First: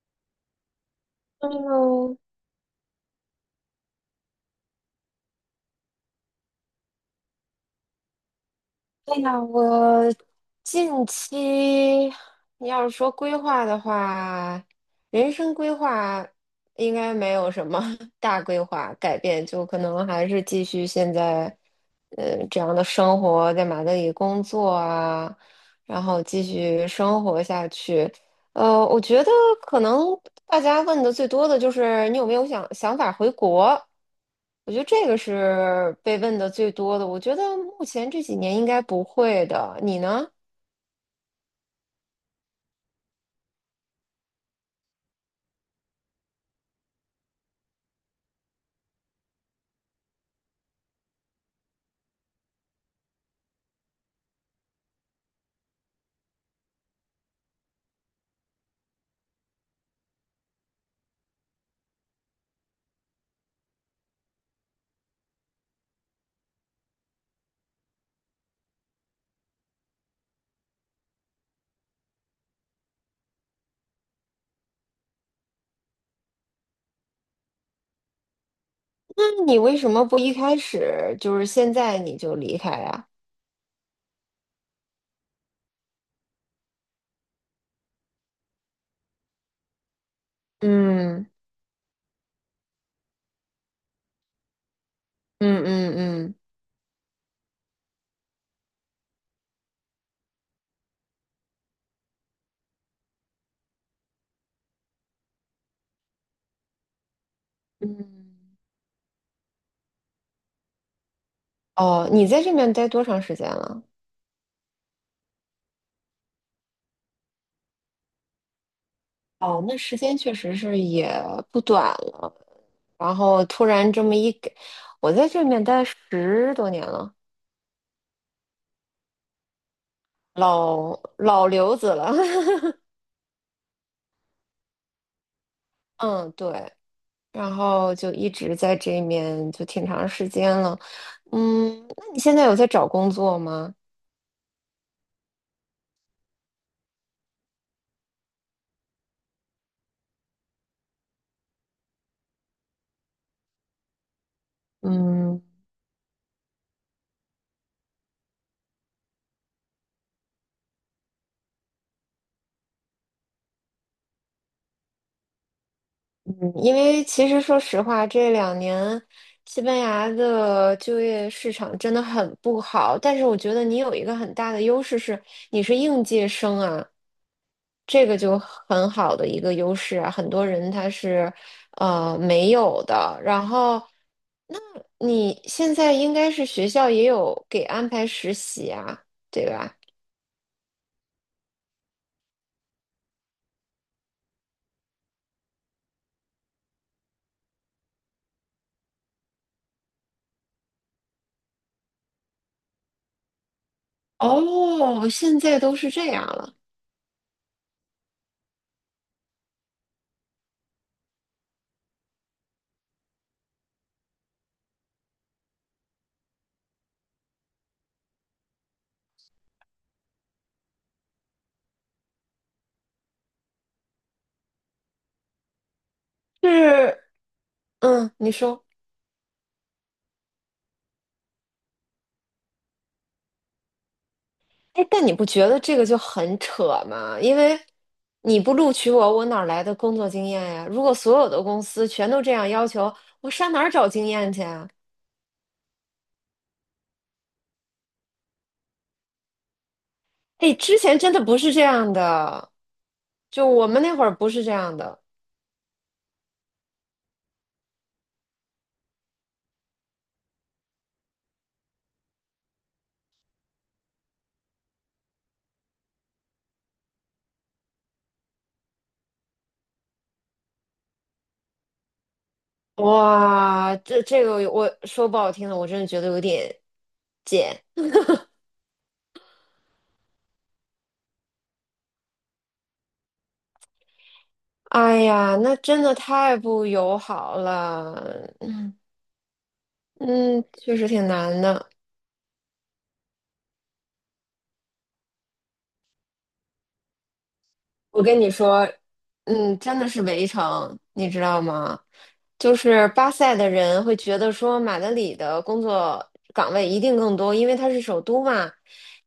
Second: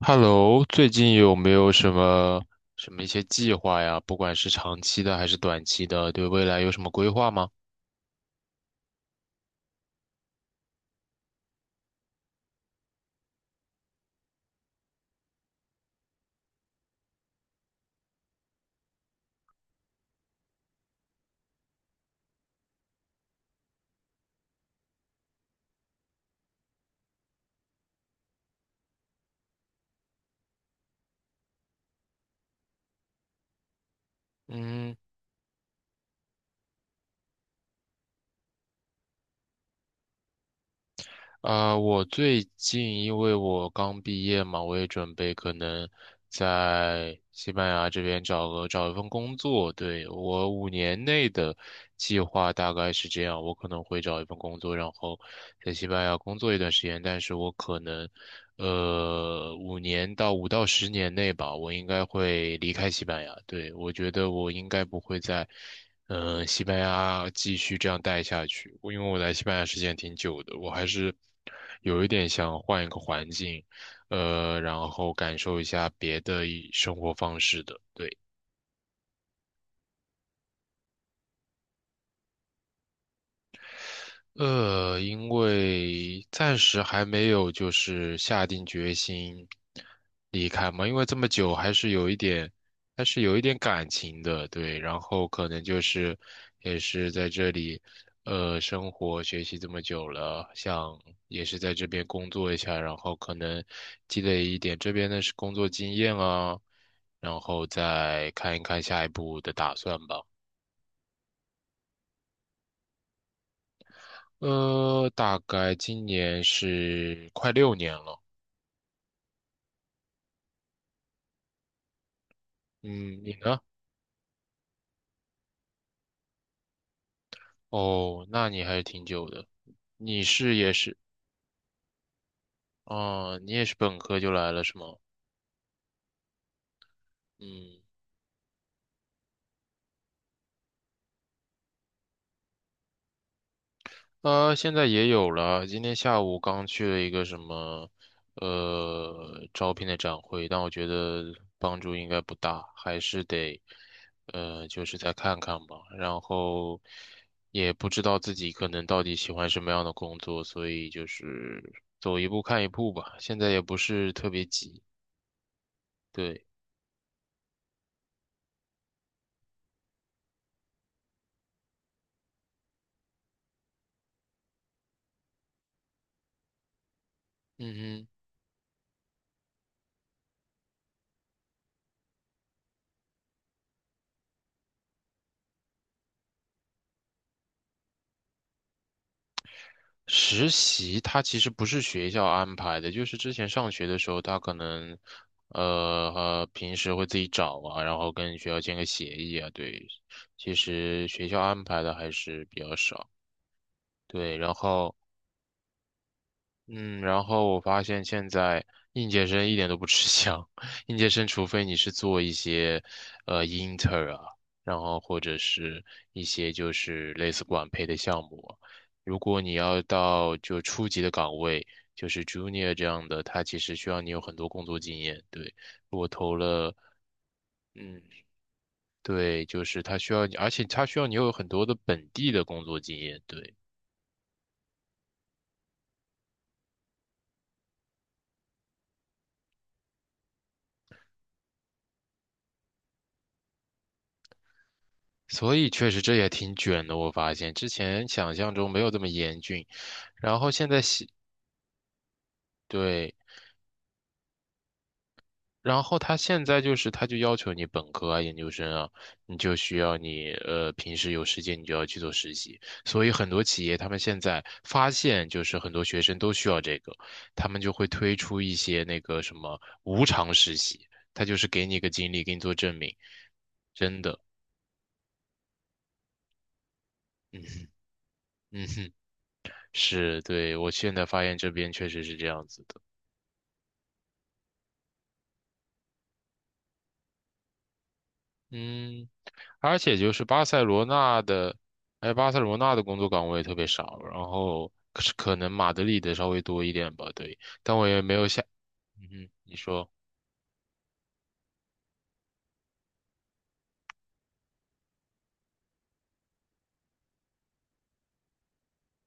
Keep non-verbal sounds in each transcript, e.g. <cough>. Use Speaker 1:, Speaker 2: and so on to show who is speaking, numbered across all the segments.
Speaker 1: Hello，最近有没有什
Speaker 2: 嗯，
Speaker 1: 么什么一些计划呀？不管是长期的还是短期的，对未来有什么规划吗？
Speaker 2: 哎呀，我近期你要是说规划的话，人生规划应该没有什么 <laughs> 大规划改变，就可能还是继续现在，这样的生活，在马德里工作啊，然后继续生活下去。我觉得可能大家问的最多的就是你有没有想法回国？我觉得
Speaker 1: 嗯。
Speaker 2: 这个是被问的最多的。我觉得目前这几年应该不会的。你呢？
Speaker 1: 啊，我最近因为我刚毕业嘛，我也准备可能在西班牙这边找一份工作。对，我五年内的计划大概是这样，我可能会找一份工作，然后在西班牙工作一段时间。但是我可能，五年到五到十年内吧，我应该会离开西班牙。对，我觉得我应该不会在西班牙继续这样待下去，我因为我来西班牙时间挺久的，我还是有一点想换一个环境，然后感受一下别的一生活方式的。对。
Speaker 2: 那你为什么不一开始就是现在你就离开呀？
Speaker 1: 因为暂时还没有就是下定决心离开嘛，因为这
Speaker 2: 嗯
Speaker 1: 么久还是有一点感情的，对，然后可能
Speaker 2: 嗯
Speaker 1: 就
Speaker 2: 嗯
Speaker 1: 是
Speaker 2: 嗯
Speaker 1: 也是在这里，生活学习这么久了，想也是在这边工作一下，然后可能积累一点这边的是工作经验啊，然后再看
Speaker 2: 嗯。
Speaker 1: 一看下一步的打算吧。
Speaker 2: 哦，你在这边待多长时间了？
Speaker 1: 大概今年是快六年了。
Speaker 2: 哦，那时间确实是也不短了。然
Speaker 1: 嗯，你
Speaker 2: 后
Speaker 1: 呢？
Speaker 2: 突然这么一给，我在这边待10多年了，
Speaker 1: 哦，那你还是挺久的。你是也是，
Speaker 2: 老刘子了。<laughs>
Speaker 1: 哦，你也是本科就来了是吗？
Speaker 2: 嗯，对，然
Speaker 1: 嗯，
Speaker 2: 后就一直在这面就挺长时间了。嗯，那你现在有在找工作吗？
Speaker 1: 现在也有了。今天下午刚去了一个什么，招聘的展会，但我觉得帮助应该不大，还是得，就是再看
Speaker 2: 嗯，
Speaker 1: 看吧。然后也不知道自己可能到底喜欢什么样的工作，所以就是走一步看一步吧。现在也不是特别急，对，
Speaker 2: 嗯因为其实说实话，这两年西班牙的就业市场真的很不好，但是我觉得你有一个很大的优势是你是应届生啊，
Speaker 1: 嗯
Speaker 2: 这
Speaker 1: 哼。
Speaker 2: 个就很好的一个优势啊，很多人他是没有的。然后，那你现在应该是学校也有给安排实习啊，对吧？
Speaker 1: 实习它其实不是学校安排的，就是之前上学的时候，他可能，平时会自己找啊，然后跟学校签个协议啊，对，其实学校安排的还是比较少，对，然后。
Speaker 2: 哦，现在都是这样了，
Speaker 1: 嗯，然后我发现现在应届生一点都不吃香，<laughs> 应届生除非你是做一些，inter 啊，然后或者是一些就是类似管培的项目啊，如果你要到就初级的岗位，就是 junior 这样的，他其实需要你有很多工作经验。对，我投了，
Speaker 2: 是，
Speaker 1: 嗯，
Speaker 2: 嗯，你说。
Speaker 1: 对，就是他需要你，而且他需要你有很多的本地的工作经验。对。
Speaker 2: 哎，但你不觉得这个就很扯吗？因为你不录取我，我哪儿来的工作经验呀？如果所有的公司全都这样要求，我上哪儿找经验去啊？
Speaker 1: 所以确实这也挺卷的，我发现之前想象中没有这么严峻，然后
Speaker 2: 哎，
Speaker 1: 现
Speaker 2: 之
Speaker 1: 在
Speaker 2: 前
Speaker 1: 喜
Speaker 2: 真的不是这样的，
Speaker 1: 对，
Speaker 2: 就我们那会儿不是这样的。
Speaker 1: 然后他现在就是他就要求你本科啊、研究生啊，你就需要你平时有时间你就要去做实习，所以很多企业他们现在发现就是很多学生都需要这个，他们就会推出一些那个什么无偿实习，他就是给你一个经历，给你做证明，
Speaker 2: 哇，
Speaker 1: 真
Speaker 2: 这
Speaker 1: 的，
Speaker 2: 这个我说不好听的，我真的觉得有点贱。
Speaker 1: 嗯嗯哼，是，对，我现在发现这边确实是这样子的。
Speaker 2: 哎呀，那真的太不友好了。嗯
Speaker 1: 嗯，而且就是巴
Speaker 2: 嗯，
Speaker 1: 塞
Speaker 2: 确
Speaker 1: 罗
Speaker 2: 实挺
Speaker 1: 那
Speaker 2: 难
Speaker 1: 的，
Speaker 2: 的。
Speaker 1: 哎，巴塞罗那的工作岗位特别少，然后可是可能马德里的稍微多一点吧，对，但我也
Speaker 2: 我
Speaker 1: 没
Speaker 2: 跟
Speaker 1: 有
Speaker 2: 你
Speaker 1: 想，
Speaker 2: 说，
Speaker 1: 嗯哼，你
Speaker 2: 嗯，真的
Speaker 1: 说，
Speaker 2: 是围城，你知道吗？就是巴塞的人会觉得说马德里的工作岗位一定更多，因为它是首都嘛。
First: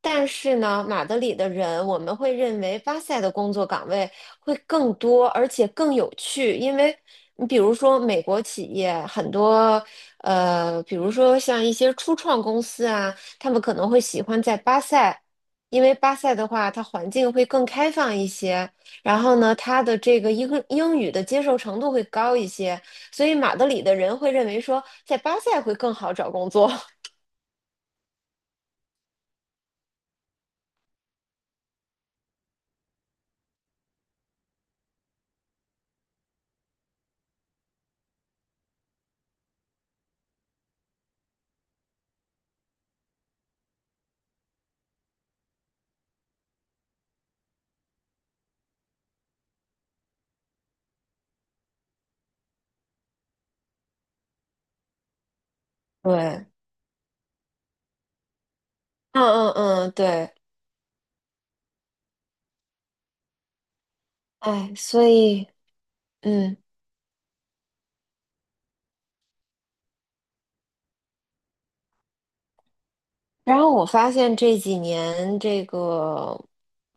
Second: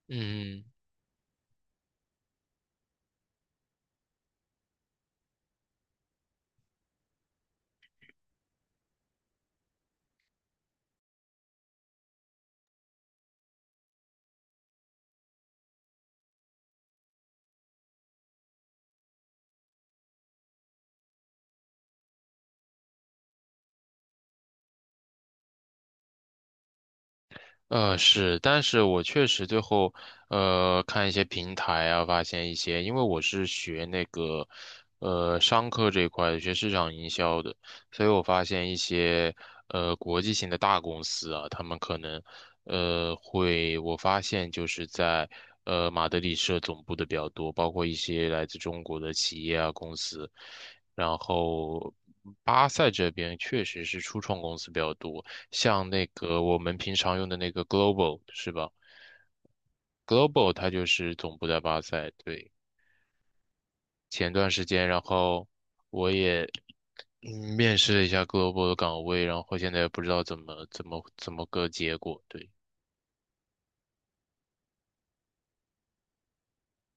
Speaker 2: 但是
Speaker 1: 嗯。
Speaker 2: 呢，马德里的人我们会认为巴塞的工作岗位会更多，而且更有趣，因为你比如说美国企业很多，比如说像一些初创公司啊，他们可能会喜欢在巴塞。因为巴塞的话，它环境会更开放一些，然后呢，他的这个英语的接受程度会高一些，所以马德里的人会认为说，在巴塞会更好找工作。<laughs>
Speaker 1: 是，但是我确实最后，看一些平台啊，发现一些，因为我是学那个，商科这一块的，学市场营销的，所以我发现一些，国际性的大公司啊，他们可能，会，我发现就是在，马德里设总部的比较多，包括一些来自中国的企业啊，公司，然后巴塞这边确实是初创公司比较多。像那个
Speaker 2: 对，
Speaker 1: 我们平常用的那个 Global 是吧
Speaker 2: 嗯嗯嗯，对，
Speaker 1: ？Global 它就是总部在巴塞，对。前段时
Speaker 2: 哎，
Speaker 1: 间，然
Speaker 2: 所
Speaker 1: 后
Speaker 2: 以
Speaker 1: 我也
Speaker 2: 嗯。
Speaker 1: 面试了一下 Global 的岗位，然后现在也不知道怎么个结果，对。
Speaker 2: 然后我发现这几年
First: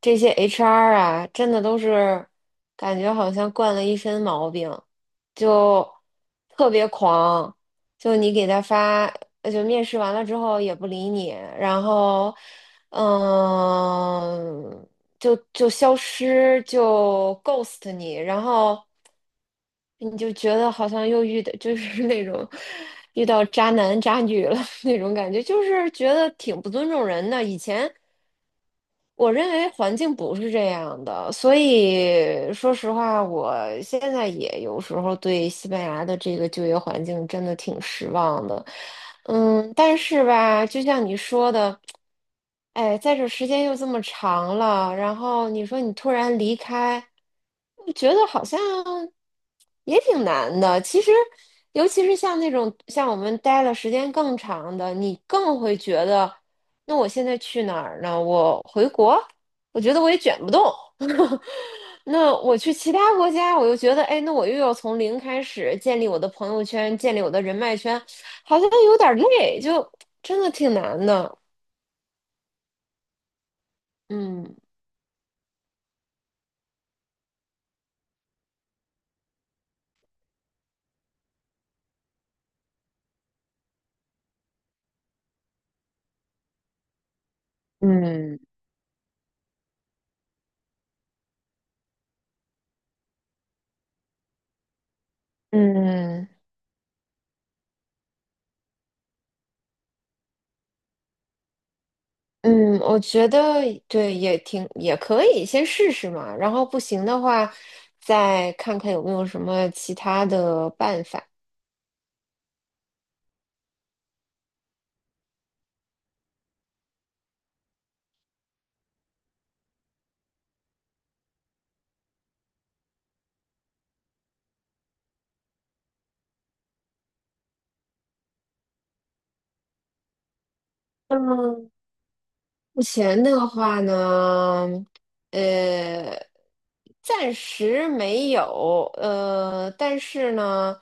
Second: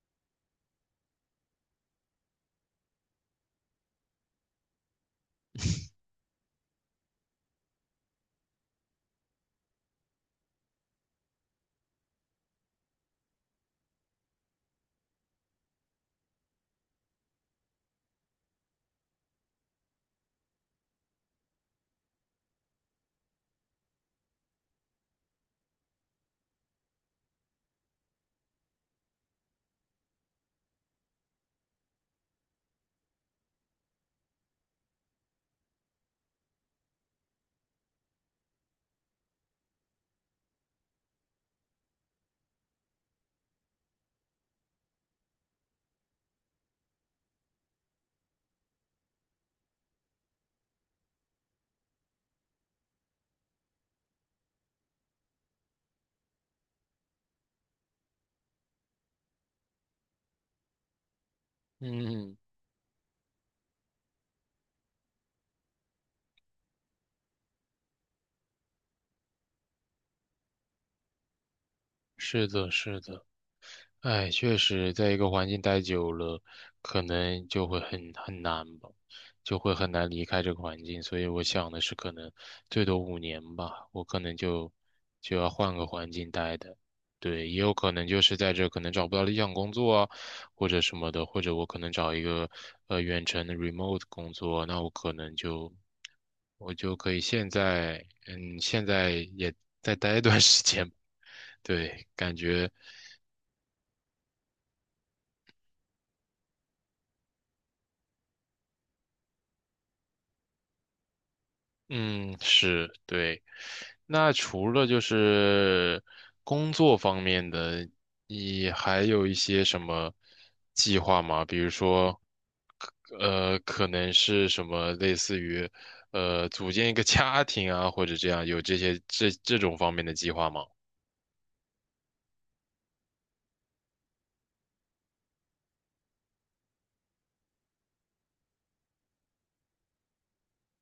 Speaker 2: 这些 HR 啊，真的都是感觉好像惯了一身毛病，就特别狂，就你给他发，就面试完了之后也不理你，然后嗯。就消失，就 ghost 你，然后你就觉得好像又遇到就是那种遇到渣男渣女了 <laughs> 那种感觉，就是觉得挺不尊重人的。以前我认为环境不是这样的，所以说实话，我现在也有时候对西班牙的这个就业环境真的挺失望的。嗯，但是吧，就像你说的，哎，在这时间又这么长了，然后你说你突然离开，我觉得好像也挺难的。其实，尤其是像那种像我们待了时间更长的，你更会觉得。那我现在去哪儿呢？我回国，我觉得我也卷不动。<laughs> 那
Speaker 1: 嗯，
Speaker 2: 我去其他国家，我又觉得，哎，那我又要从零开始建立我的朋友圈，建立我的人脉圈，好像有点儿累，就真的挺难的。
Speaker 1: 是的，是的。哎，确
Speaker 2: 嗯
Speaker 1: 实，在一个环境待久了，可能就会很难吧，就会很难离开这个环境。所以我想的是，可能最多五年吧，我可能就要换个环境待的。对，也有可能就是
Speaker 2: 嗯
Speaker 1: 在这可能找不到理想工作啊，或者什么的，或者我可能找一个远程的 remote 工作，那我可能就
Speaker 2: 嗯
Speaker 1: 我就可以现在嗯现在也再待一段 <laughs> 时间。对，感觉。
Speaker 2: 嗯，我觉得对，也挺也可以，先试试嘛。然后不行的话，再看看有没有什么其他的办法。
Speaker 1: 嗯，是，对。那除了就是工作方面的，你还有一些什么计划吗？比如说，可能是什么类似于，组建一个家庭啊，或者这样，有这些这这种方面的计划吗？
Speaker 2: 嗯，目前的话呢，呃，暂时没有，但是呢，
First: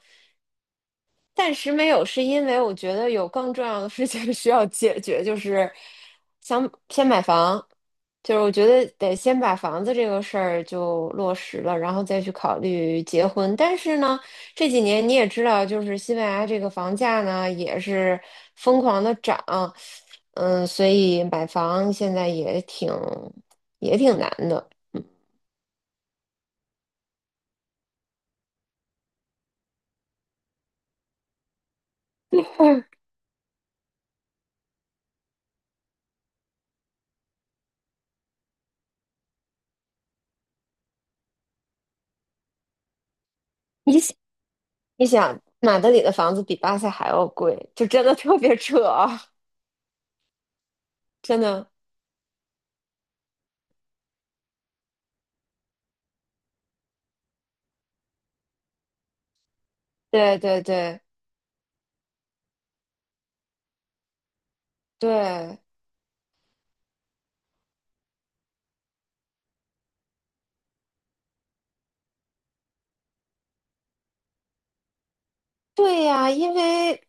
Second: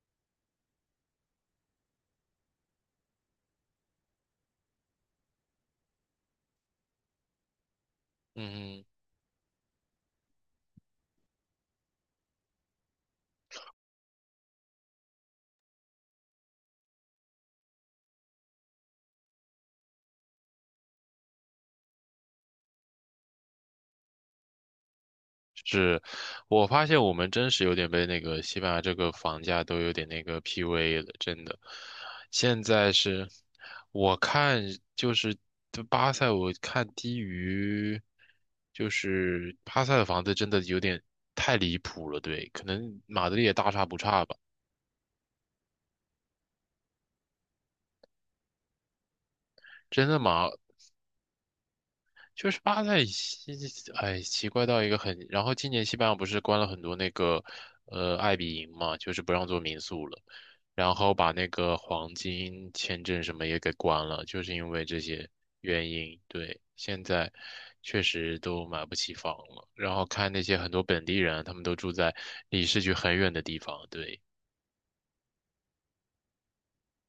Speaker 2: 暂时没有，是因为我觉得有更重要的事情 <laughs> 需要解决，就是想先买房，就是我觉
Speaker 1: 嗯
Speaker 2: 得得先把房子这个事儿就落实了，然后再去考虑结婚。但是呢，这几年你也知道，就是西班牙这个房价呢也是疯狂的涨，嗯，所以买房现在也挺难的。
Speaker 1: 是，我发现我们真是有点被那个西班牙这个房价都有点那个 PUA 了，真的。现在是，我看就是就巴塞，我看低于，就是巴塞的房子真的有点太离谱了，对，可能马德里也大差不
Speaker 2: 你想
Speaker 1: 差吧。
Speaker 2: 你想，马德里的房子比巴塞还要贵，就真的特别扯啊，
Speaker 1: 真的马
Speaker 2: 真的。
Speaker 1: 就是巴塞西，哎，奇怪到一个很。然后今年西班牙不是关了很多那个，爱比营嘛，就是不让做民宿了，
Speaker 2: 对对
Speaker 1: 然
Speaker 2: 对
Speaker 1: 后把那个黄金签证什么也给关了，就是因为这些
Speaker 2: 对
Speaker 1: 原因。对，现在确实都买不起房了。然后看那些很多本地人，他们都住在离市区很远的地方。对。
Speaker 2: 对呀，因为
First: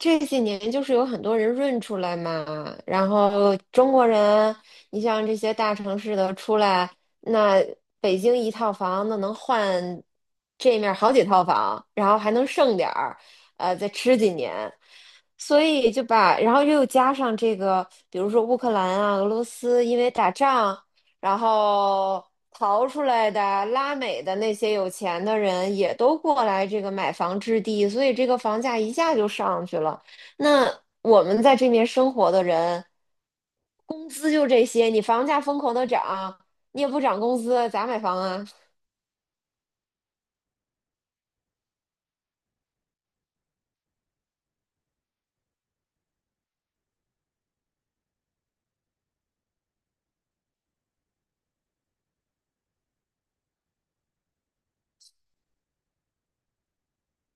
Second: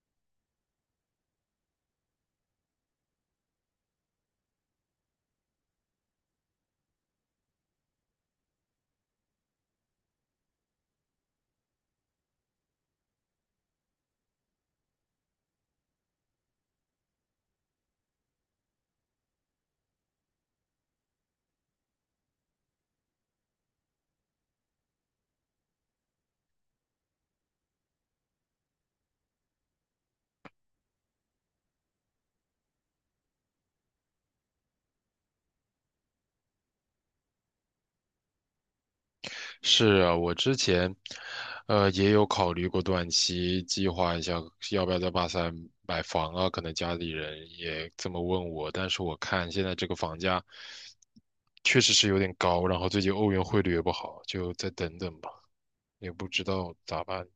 Speaker 2: 这几年就是有很多人润出来嘛，然后中国人，你像这些大城市的出来，那北京一套房那能换这面儿好几套房，然后还能剩点儿，再吃几年，所以就把，然后又加上这个，比如说乌克兰啊、俄罗斯，因为打仗。然后逃出来的拉美的那些有钱的人也都过来这个买房置地，所以这个房价一下就上去了。那我们在这边生活的人，工资就这些，你房价疯狂的涨，你也不涨工资，咋买房啊？
Speaker 1: 是啊，我之前，也有考虑过短期计划一下，要不要在巴塞买房啊？可能家里人也这么问我，但是我看现在这个房价确实是有点高，然后最近欧元汇率也不好，就再等等吧，也不知道咋办。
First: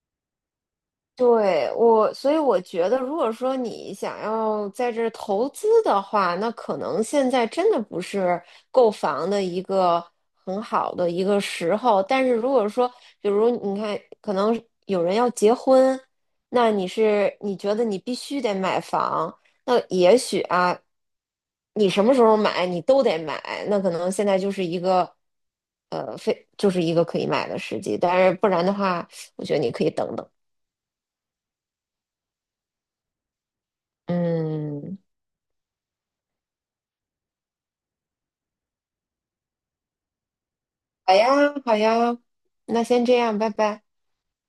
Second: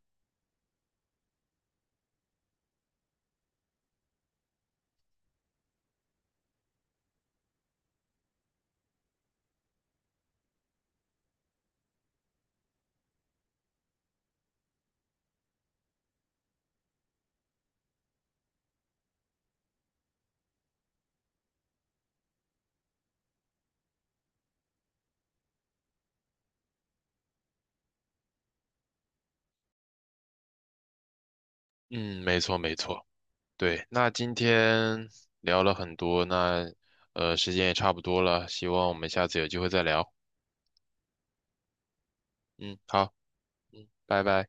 Speaker 2: 对，我，所以我觉得，如果说你想要在这儿投资的话，那可能现在真的不是购房的一个很好的一个时候。但是如果说，比如你看，可能有人要结婚，那你是你觉得你必须得买房，那也许啊，你什么时候买你都得买，那可能现在就是一个，非就是一个可以买的时机。但是不然的话，我觉得你可以等等。
Speaker 1: 嗯，没错，对，那今
Speaker 2: 嗯，
Speaker 1: 天聊了很多，那时间也差不多了，希望我们下次有机会再聊。
Speaker 2: 好呀，好呀，
Speaker 1: 嗯，
Speaker 2: 那先
Speaker 1: 好，
Speaker 2: 这样，拜拜。
Speaker 1: 拜拜。